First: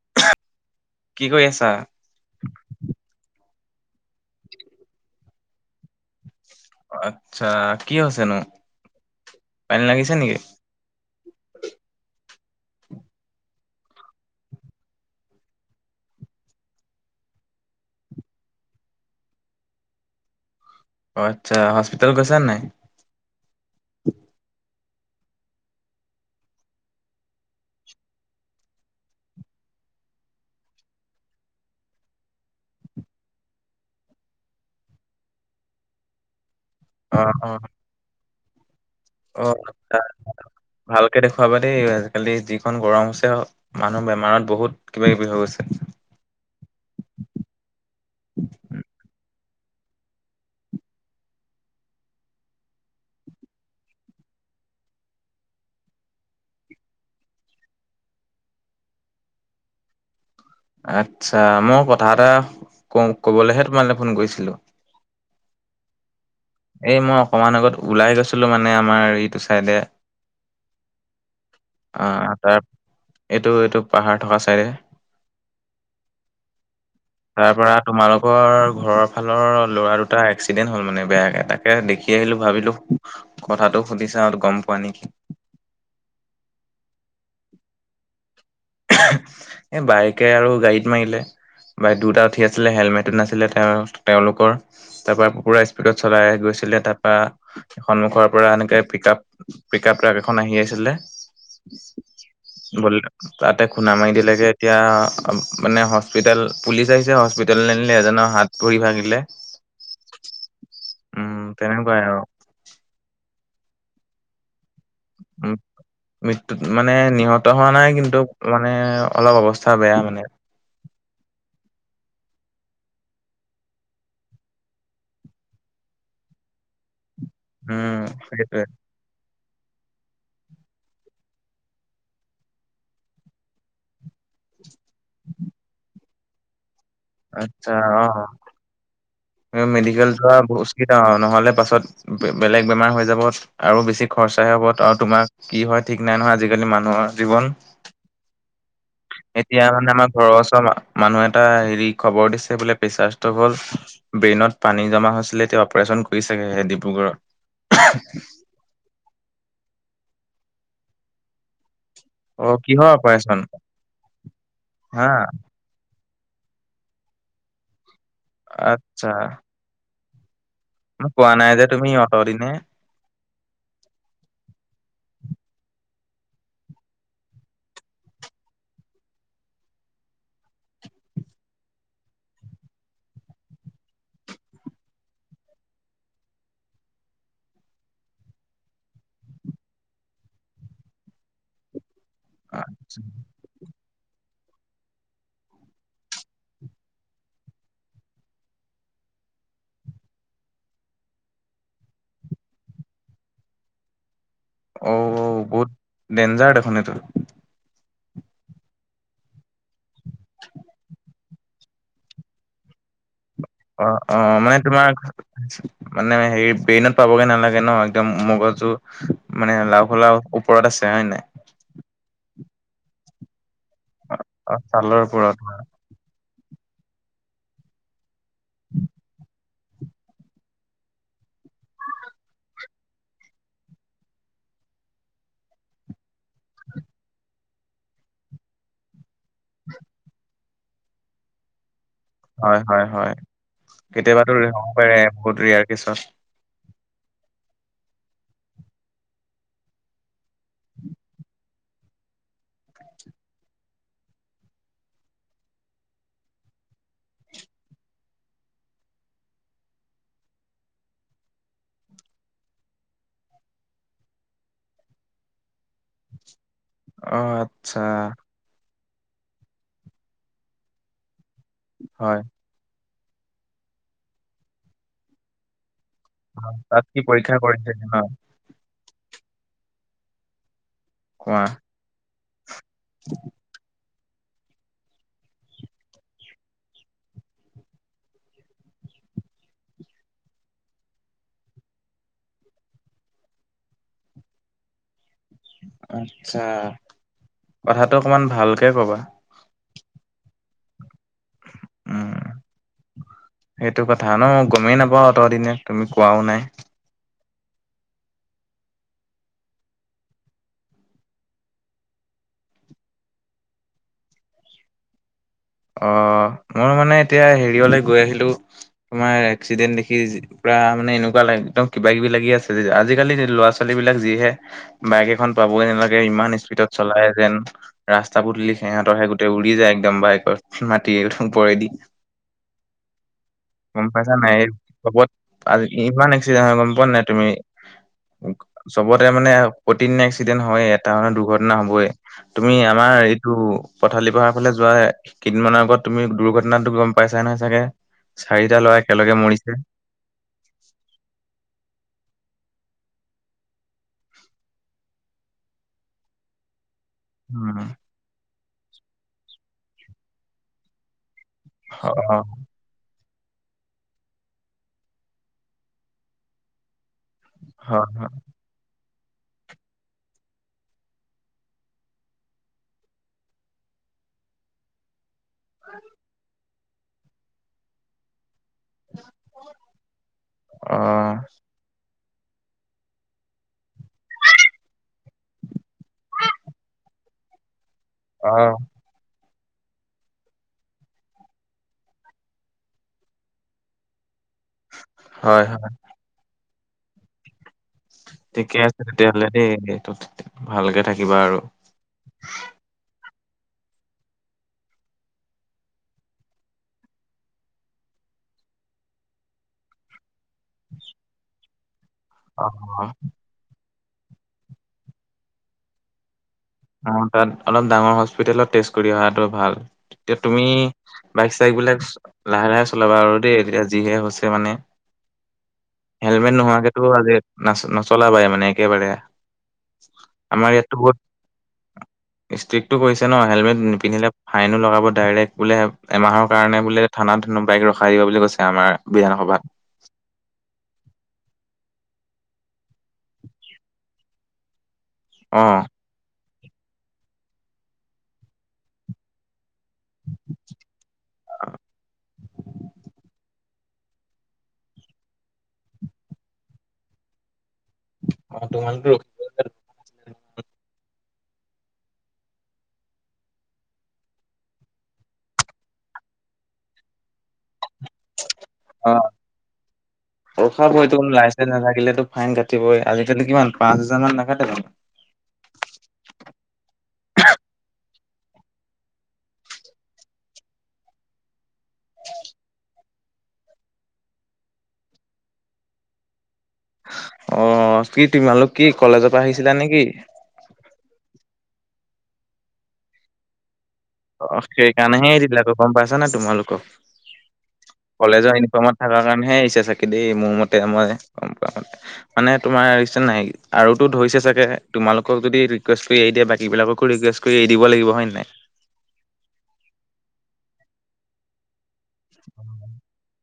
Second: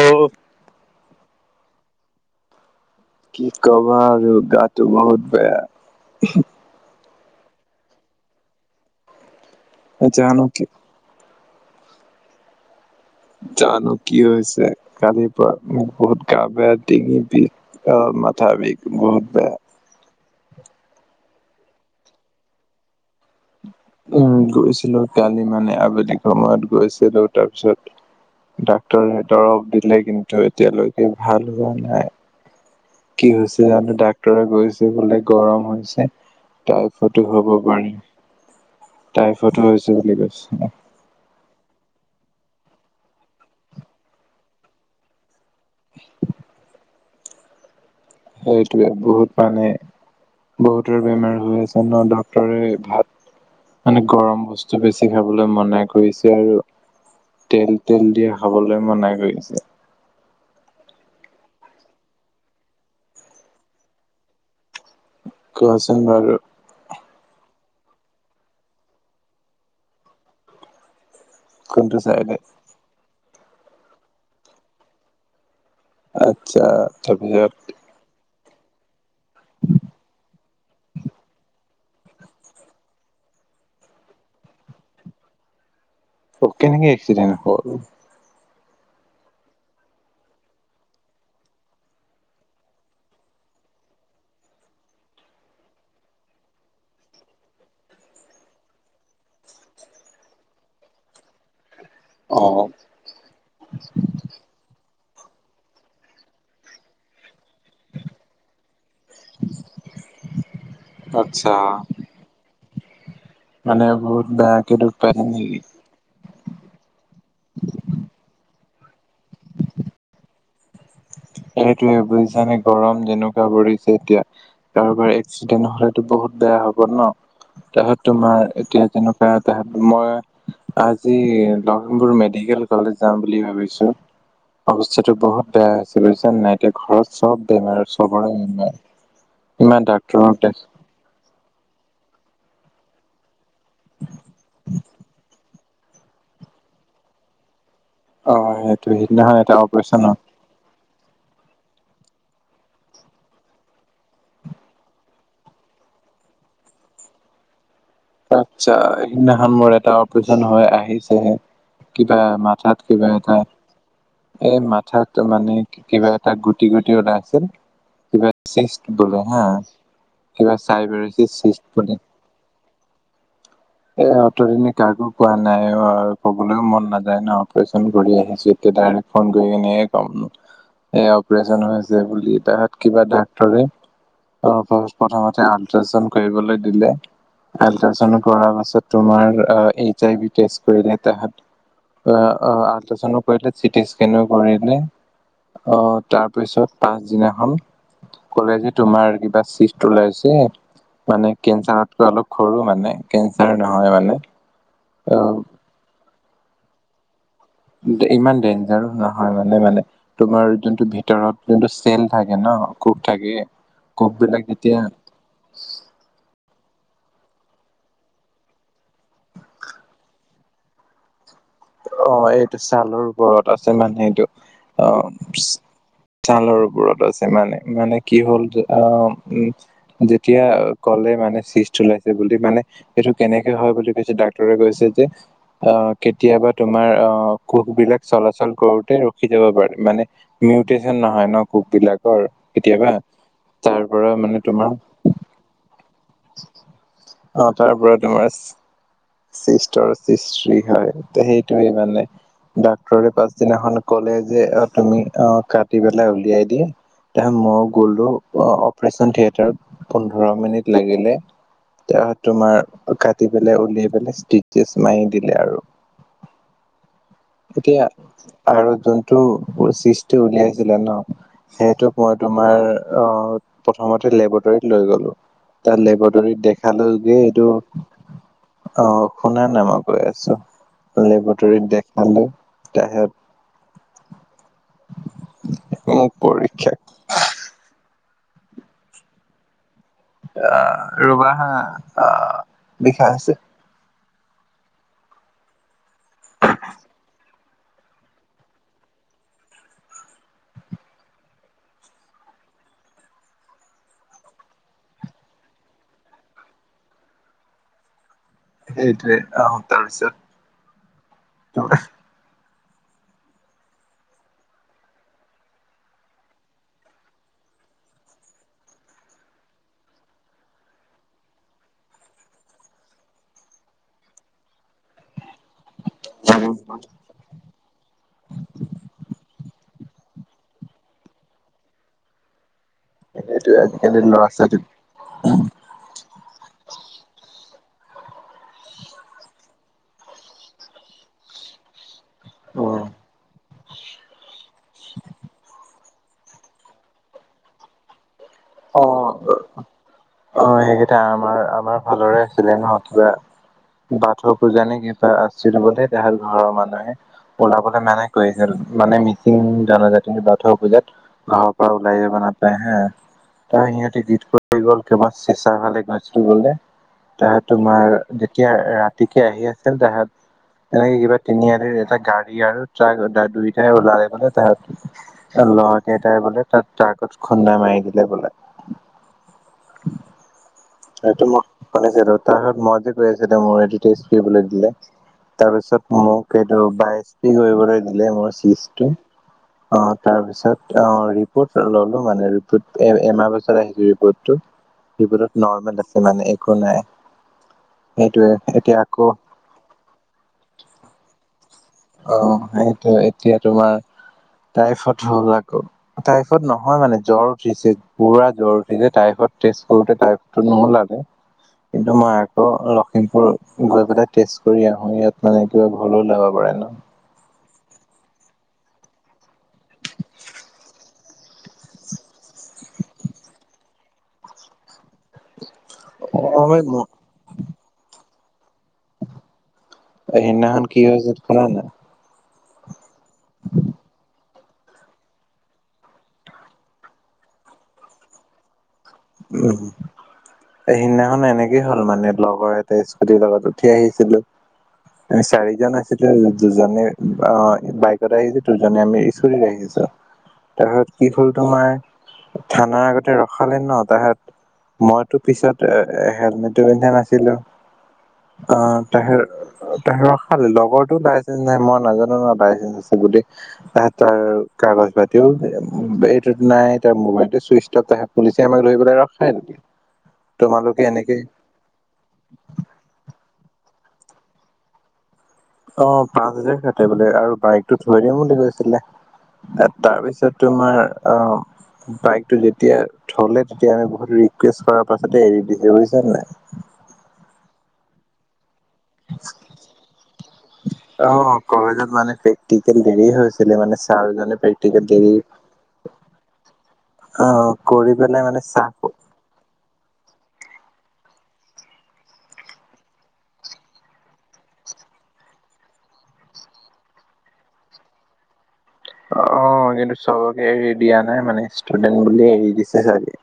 অ'। কি কৰি আছা? কি ক'বা আৰু গাটো বহুত বেয়া। আচ্ছা, কি হৈছেনো পানী লাগিছে নেকি? জানো কি জানো কি হৈছে কালিৰ পৰা বহুত গা বেয়া ডিঙি বিষ অ। মাথা বিষ বহুত বেয়া। [inaudible] অ আচ্ছা হস্পিতেল গৈছা নাই? উম গৈছিলো কালি মানে আবেলি সময়ত গৈছিলো তাৰপিছত ডাক্তৰে দৰৱ দিলে কিন্তু এতিয়ালৈকে ভাল হোৱা নাই। কি হৈছে জানো ডাক্তৰে কৈছে বোলে গৰম হৈছে। তাও অ ফটি অ হ'ব পাৰি। টাইফডো হৈছে বুলি কৈছে। খাবা দেই আজিকালি যিখন গৰম হৈছে, মানুহৰ বেমাৰত বহুত কিবা -কিবি হৈ গৈছে। [inaudible] হয় এইটোৱে বহুত। মানে বহুতৰ বেমাৰ হৈ আছে ন, ডাক্টৰে ভাত মানে গৰম বস্তু বেছি খাবলৈ মনে কৰিছে আৰু। তেল তেল দিয়ে খাবলৈ মনাই কৰিছে। আচ্ছা মই কথা এটা ক কবলৈহে তোমালৈ ফোন কৰিছিলো? কোৱাচোন বাৰু? এই মই অকণমান আগত ওলাই গৈছিলো মানে আমাৰ এইটো চাইডে কোনটো অ চাইডত? তাৰ এইটো এইটো পাহাৰ থকা চাইডে। আচ্ছা। তাৰপিছত ৰ ঘৰৰ ফালৰ ল'ৰা দুটা এক্সিডেণ্ট হল মানে বেয়াকে তাকে দেখি আহিলো ভাবিলো কথাটো সুধিছা গম পোৱা নিকি? কেনেকে এক্সিডেন্ট হ'ল? এই বাইকে আৰু গাড়ীত মাৰিলে। বা দুটা উঠি আছিলে হেলমেটটো নাছিলে, তেওঁ তেওঁলোকৰ তাৰপৰা পুৰা স্পীডত চলাই গৈছিল। ছিলে তাৰপৰা সন্মুখৰ পৰা এনেকে pick up pick up truck এখন আহি আছিলে অ' বলে তাতে খুন্দা মাৰি দিলেগে এতিয়া মানে হস্পিতেল পুলিচ আহিছে হস্পি ল আনিলে এজনৰ হাত পুৰি ভাঙিলে। উম আচ্ছা তেনেকুৱাই আৰু। মানে বহুত বেয়াকে দুষ পাই নেকি? উম মৃত্যুত মানে নিহত হোৱা নাই কিন্তু মানে অলপ অৱস্থা বেয়া মানে। সেইটোৱে বুজিছানে, গৰম যেনেকুৱা পৰিছে এতিয়া কাৰোবাৰ এক্সিডেন্ট হলেতো বহুত বেয়া হব ন উম তাৰপিছত তোমাৰ সেইটোৱে এতিয়া যেনেকুৱা তাহ মই আজি লখিমপুৰ মেডিকেল কলেজ যাম বুলি ভাবিছো। অৱস্থাটো বহুত বেয়া হৈছে বুজিছ নাই, এতিয়া ঘৰত চব আচ্ছা বেমাৰ অ চবৰে বেমাৰ। ইমান মেডিকেল ডাক্তৰক দেখ যোৱা নহলে পাছত বেলেগ বেমাৰ হৈ যাব। আৰু বেছি খৰচাহে হ'ব আৰু তোমাৰ কি হয় ঠিক নাই নহয় আজিকালি মানুহৰ জীৱন। অ সেইটো সিদিনাখন এটা এতিয়া মানে অপাৰেচন আমাৰ হল ঘৰৰ ওচৰ মানুহে এটা হেৰি খবৰ দিছে বোলে প্ৰেচাৰটো হল। ব্ৰেইনত পানী জমা হৈছিলে, তেওঁ অপাৰচন কৰিছোগেহে ডিব্ৰুগড়ত। আচ্ছা, সিদিনাখন মোৰ এটা অপাৰেচন হয় আহিছেহে। কিবা অ মাথাত কিহৰ কিবা এটা অপাৰেচন এই হা মাথাটো মানে কিবা তাক গুটি গুটি ওলাই আছিল কিবাষ্ট বোলে হা কিবা মই চাইবেৰিচিছ কোৱা নাই চিষ্ট যে তুমি বোলে আঁতৰি নে এ অতদিন কাকো পোৱা নাই অ' কবলৈও মন নাযায় ন। অপাৰেচন কৰি আহিছোঁ এতিয়া। ত ফোন কৰি কিনে কম। এ অপাৰেচন হৈছে বুলি তাহাত কিবা ডাক্টৰে। অ' প্ৰথমতে আল্ট্ৰাচণ্ড কৰিবলৈ দিলে। আল্ট্ৰাচণ্ড কৰা পাছত তোমাৰ এইচ আই ভিষ্টে কৰিলে তাহ অ আলটাচনো কৰিলে চিটিজ- নে কৰিলে আহ তাৰপিছত পাছদিনাখন ক'লে যে তোমাৰ কিবা চিফ্ ওলাইছে। মানে কেঞ্চাৰতকৈ অলপ সৰু মানে কেঞ্চাৰ নহয় মানে। অ বহুত ডেঞ্জাৰ্ দেখোন এইটো। ইমান ডেঞ্জাৰ নহয় মানে মানে তোমাৰ যোনটো ভিতৰত। যোনটো চেল থাকে ন কুব থাকে। অ অ কোষবিলাক মানে যেতিয়া তোমাৰ মানে হেৰি ব্ৰেইনত। পাবগে নালাগে ন একদম মগজু মানে লাও খোলা ওপৰত আছে হয় নাই। অ এইটো ছালৰ ওপৰত আছে মানে সেইটো অ। ছালৰ ওপৰত ছালৰ ওৰত আছে মানে মানে কি হ'ল অ উ যেতিয়া ক'লে মানে চিজ ওলাইছে বুলি মানে সেইটো কেনেকে হয় বুলি কৈছে ডাক্তৰে কৈছে যে আহ কেতিয়াবা তোমাৰ আহ কোষবিলাক চলাচল কৰোতে ৰখি যাব পাৰে মানে মিউটেশচন নহয় ন কুব বিলাক। হয় হয় কেতিয়াবা হয় তাৰ পৰা কেতিয়াবাতো মানে হ'ব তোমাৰ। পাৰে বহুত ৰেয়াৰ কেছত অ তাৰ পৰা তোমাৰ চিষ্টৰ সিষ্টি হয়। এতিয়া সেইটোৱে মানে। ডাক্তৰে পাছদিনাখন ক'লে যে তুমি আহ কাটি পেলাই উলিয়াই দিয়া। মই গ'লো অপাৰেচন থিয়েটাৰত পোন্ধৰ মিনিট লাগিলে। তোমাৰ কাটি পেলাই উলিয়াই পেলাই ষ্টিছ মাৰি দিলে আৰু। অ আচ্ছা এতিয়া আৰু। যোনটো সৃষ্টি উলিয়াইছিলে ন সেইটোক মই হয় তোমাৰ। অ' প্ৰথমতে লেবৰেটৰীত লৈ গলোঁ। তাৰ লেবৰেটৰীত হয়। তাত দেখালো কি যে পৰীক্ষা এইটো। কৰিছে ন অ' শুনা নাই মই কৈ আছোঁ। কোৱা লেবটৰীত দেখালো। [unintelligible] মোক পৰীক্ষা। আহ ৰুবা হা আহ লিখা আছে। আত্ছা কথাটো অকমান ভালকে কবা। উম। সেইটো কথা ন গমেই নাপাওঁ। অতদিনে তুমি কোৱাও নাই। সেইটোৱে আহ তাৰ পিছত। অ' মই মানে এতিয়া হেৰিয়লে গৈ আহিলোঁ। তোমাৰ এক্সিডেন্ট দেখি। ৰা মানে এনেকুৱা লাগ একদম কিবা কিবি লাগি আছে আজিকালি ল'ৰা ছোৱালী বিলাক যিহে বাইক এখন পাবগে নালাগে। ইমান স্পীডত চলাই যেন ৰাস্তা পদূলি সিহঁতৰ সে গোটেই উৰি যায়। একদম বাইকত মাতি ওপৰেদি এইটোৱে গম আজিকালি পাইছা ল'ৰা নাই। এই ছোৱালী চবত আজি ইমান এক্সিডেণ্ট হয় গম পোৱা নাই। তুমি চবতে মানে প্ৰতিদিনে এক্সিডেণ্ট হয় এটা মে দুৰ্ঘটনা হ'বই। তুমি উম আমাৰ এইটো পথালি পহাৰ ফালে যোৱা কেইদিনমানৰ আগত তুমি দুৰ্ঘটনাটো গম পাইছা নহয় চাগে। চাৰিটা ল'ৰা অ' একেলগে মৰিছে। অ' সেইকেইটা আমাৰ আমাৰ ফালৰে আছিলে নহয়। কিবা বাথৌ পূজা নে কিবা আছিল হ'ব দে তাহাঁত ঘৰৰ মানুহে। উম, ওলাবলৈ মানাই কৰিছিল মানে মিচিং জনাজাতি বাথৌ পূজাত। ঘৰৰ পৰা ওলাই যাব অ', নাপায় হা। তাৰ সিহঁতে গীত কৰি গ'ল কিবা চেঁচাৰ ফালে গৈছিল বোলে। তাহ হয়, তোমাৰ হয়, যেতিয়া ৰাতিকে আহি আছিল তাহাঁত এনেকে কিবা তিনিআলিৰ এটা গাড়ী আৰু ট্ৰাক দুইটাই ওলালে মানে তাত তাৰ লৰ কেইতাই বোলে তাত তাৰ্কত খুন্দা মাৰি দিলে বোলে [unintelligible] অ', সেইটো মই শুনিছিলো তাৰত মই যে কৈআছে তেওঁ দিতেছ দিবলে দিলে তাৰপিছত মোক এইটো বাইছ পি কৰিবলৈ দিলে। মোৰ অ', চিজটো অ' তাৰ পিছত অ' ৰিপৰ্ট ললো মানে। ৰিপৰ্ট এমাহ পাছত আহিছো ৰিপৰ্টটো ৰিপৰ্টত হয়, হয়। নৰ্মেল আছে মানে একো নাই। সেইটোয়ে ঠিকে আছে এতিয়া আকৌ তেতিয়াহ'লে দেই এইতোত ভালকে থাকিবা আৰু অ' সেইটো এতিয়া তোমাৰ টাইফড হ'ল। আকৌ টাইফড নহয় মানে জ্বৰ উঠিছে পুৰা জ্বৰ উঠিছে। টাইফড তেচ কৰোতে টাইফত নোহোলালে কিন্তু মই আকৌ অ', লখিমপুৰ গৈ পেলাই টেষ্ট কৰি আহো ইয়াত মানে কিবা ভুলো ওলাব পাৰে ন। আম তাত অলপ ডাঙৰ হস্পিতেলত টেষ্ট কৰি অহাটো ভাল এতিয়া তুমি বাইক চাইক বিলাক লাহে লাহে চলাবা আৰু দেই এতিয়া যিহে হৈছে মানে হেলমেট নোহোৱাকেতো অ আজি নাচ নচলাবাই মানে একেবাৰে সেইদিনাখন কি হৈ হৈছে শুনানা ষ্ট্ৰিকটো কৰিছে ন হেলমেট নিন্ধিলে। ফাইনো লগাব ডাইৰেক্ট বোলে এমাহৰ কাৰণে বোলে থানাত বাইক ৰখাই দিব বুলি কৈছে। আমাৰ বিধানসভাত উম এই সিদিনাখন এনেকে হল মানে লগৰ এটা স্কুটিৰ লগত উঠি আহিছিলো। আমি অ চাৰিজন আছিলো। দুজনে অ' বাইকত আহিছে দুজনে আমি স্কুটত আহিছো। তা কি হ'ল তোমাৰ থানা আগতে ৰখালে ন তাহত মইতো পিছত এ হেলমেটটো পিন্ধা নাছিলো। অ' তোমালোকে ৰখিব তহেৰ তহেৰৰ খাল লগতো বাচ নাই। মই নাজানো ন বাইচজন আছে। বুলি আহ তাৰ কাগজ পাতিও এইটো নাই তাৰ মোবাইলটো চুইচ অফ দেখাই পুলিচে আমাক ধৰি পেলাই ৰখাই থৈ দিয়ে ৰখাবয়ে টো লাইচেঞ্চ নাথাকিলেতটো ফাইন কাটিবই আজিকালি কিমান পাঁচ হাজাৰ মান নাকাতেজানো অ পাঁচ হাজাৰ কাটে বোলে আৰু বাইকটো থৈ দিও বুলি কৈছিলে তাত তাৰপিছত তোমাৰ অ বাইকটো যেতিয়া থলে তেতিয়া আমি বহুত ৰিকুৱেষ্ট কৰাৰ পাছতে এৰি দিছে বুজিছা নাই অ কি তোমালোকে কি কলেজৰ পৰা আহিছিলা নেকি অ কলেজত মানে প্ৰেক্টিকেল দেৰি হৈছিলে মানে ছাৰজনে অ প্ৰেক্টিকেল সেইকাৰণেহে দেৰি এৰি দিলে আকৌ গম পাইছানে তোমালোকক অ', কৰি পেলাই কলেজৰ মানে চাহ ইউনিফৰ্মত থকাৰ কাৰণেহে এৰিছে চাকে দেই মোৰ মেত মই মানে তোমাৰ ইচেএন নাই আৰুতো ধৰিছে চাগে তোমালোকক যদি ৰিকুৱেষ্ট কৰি দিয়ে বাকী বিলাককো ৰিকুৱেষ্ট কৰি এৰি দিব লাগিব হয় নে নাই অ কিন্তু চবকে এৰি দিয়া নাই মানে ষ্টুডেন্ট বুলিয়ে এৰি দিছে চাগে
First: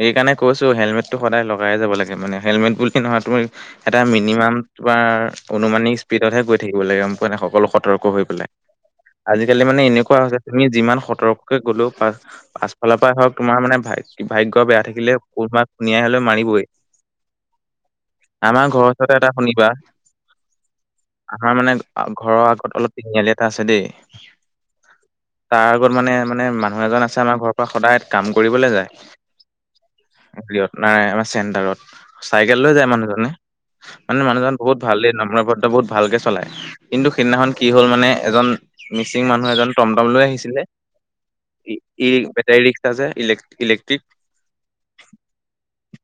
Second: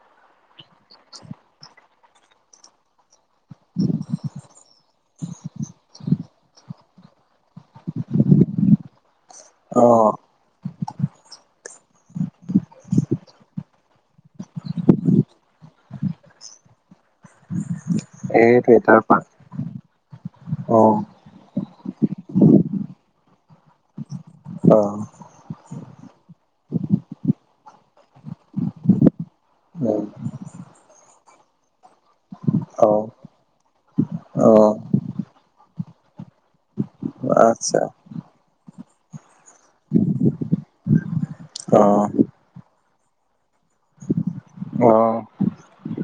সেইকাৰণে কৈছো হেলমেটটো সদাই লগাই যাব লাগে মানে হেলমেট বুলি কি নহয় তুমি এটা মিনিমাম তোমাৰ অনুমানিক স্পীডতহে গৈ থাকিব লাগে গম পোৱা নাই সকলো সতৰ্ক হৈ পেলাই আজিকালি মানে অ', এনেকুৱা হৈছে তুমি যিমান সতৰ্ক গ'লো পা পাছফালৰ পৰাই হওক তোমাৰ মানে ভাই ভাগ্য বেয়া থাকিলে কনোবাই খুনিয়াই হলেও মাৰিবই আমাৰ এইটোৱে ঘৰৰ তাৰ ওচৰতে পা এটা শুনিবা অ', আমাৰ মানে ঘৰৰ আগত অলপ তিনিআলি এটা আছে দেই অ তাৰ আগত মানে মানে মানুহ এজন আছে আমাৰ ঘৰৰ পৰা সদায় কাম কৰিবলৈ যায় উম, আমাৰ চেণ্টাৰত চাইকেল লৈ যায় অ', মানুহজনে মানে মানুহজন অ', বহুত ভাল দে নম্ৰ ভদ্ৰ বহুত ভালকে চলায়। কিন্তু সিদিনাখন কি আচ্ছা হ'ল মানে এজন মিচিং মানুহ মানুহ এজন টমটম লৈ আহিছিলে ই অ', বেটৰী ৰিক্সা যে ইলেক ইলেক্ট্ৰিক অ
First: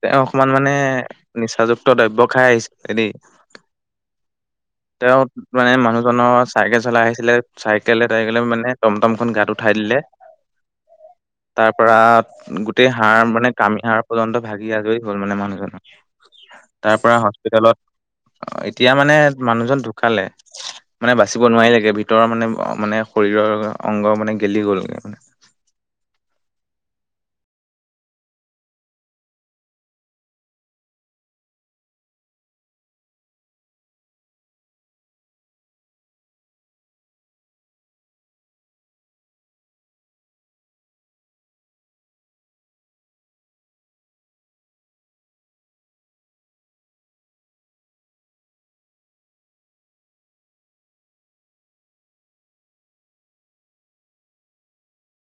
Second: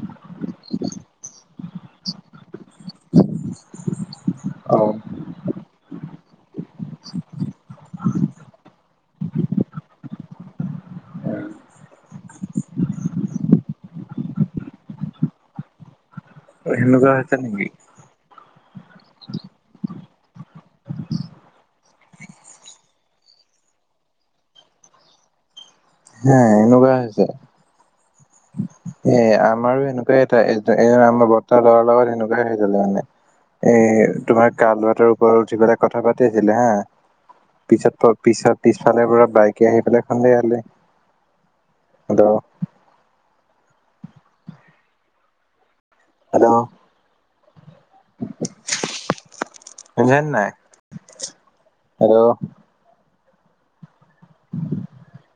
তেওঁ অকমান মানে নিচাযুক্ত দ্ৰব্য খাই আহিছিলে দেই অ', তেওঁ মানে মানুহজনৰ চাইকেল চলাই আহিছিলে চাইকেলে তাইকেল মানে টমটম খন গাত উঠাই দিলে তাৰ পৰা গো গোটেই হাৰ মানে কামি হড় পৰ্যন্ত ভাগি আজৰি হল মানে মানুহজন তাৰ সেনেকুৱা পৰা হৈছে নেকি? হস্পিতেলত এতিয়া মানে মানুহজন ঢুকালে মানে বাচিব নোৱাৰিল লেগে ভিতৰৰ মানে মানে শৰীৰৰ অংগ মানে গেলি গ'লগে মানে [inaudible] হে এনেকুৱা হৈছে এ আমাৰো সেনেকুৱাই এটা এ আমাৰ ব্বৰ্তাৰ লৰাৰ লগত সেনেকুৱাই হৈ হৈছিল মানে এ তোমাৰ কালভাৰটোৰ টোৰ ওপৰত উঠি পেলাই কথা পাতি আছিলে হা পিছত ত পিছত পিছফালে পৰা বাইকে আহি পেলাই খুন্দিয়ালে দ হেল্ল' [inaudible] শুনিছা নে নাই হেল্ল' [unintelligible]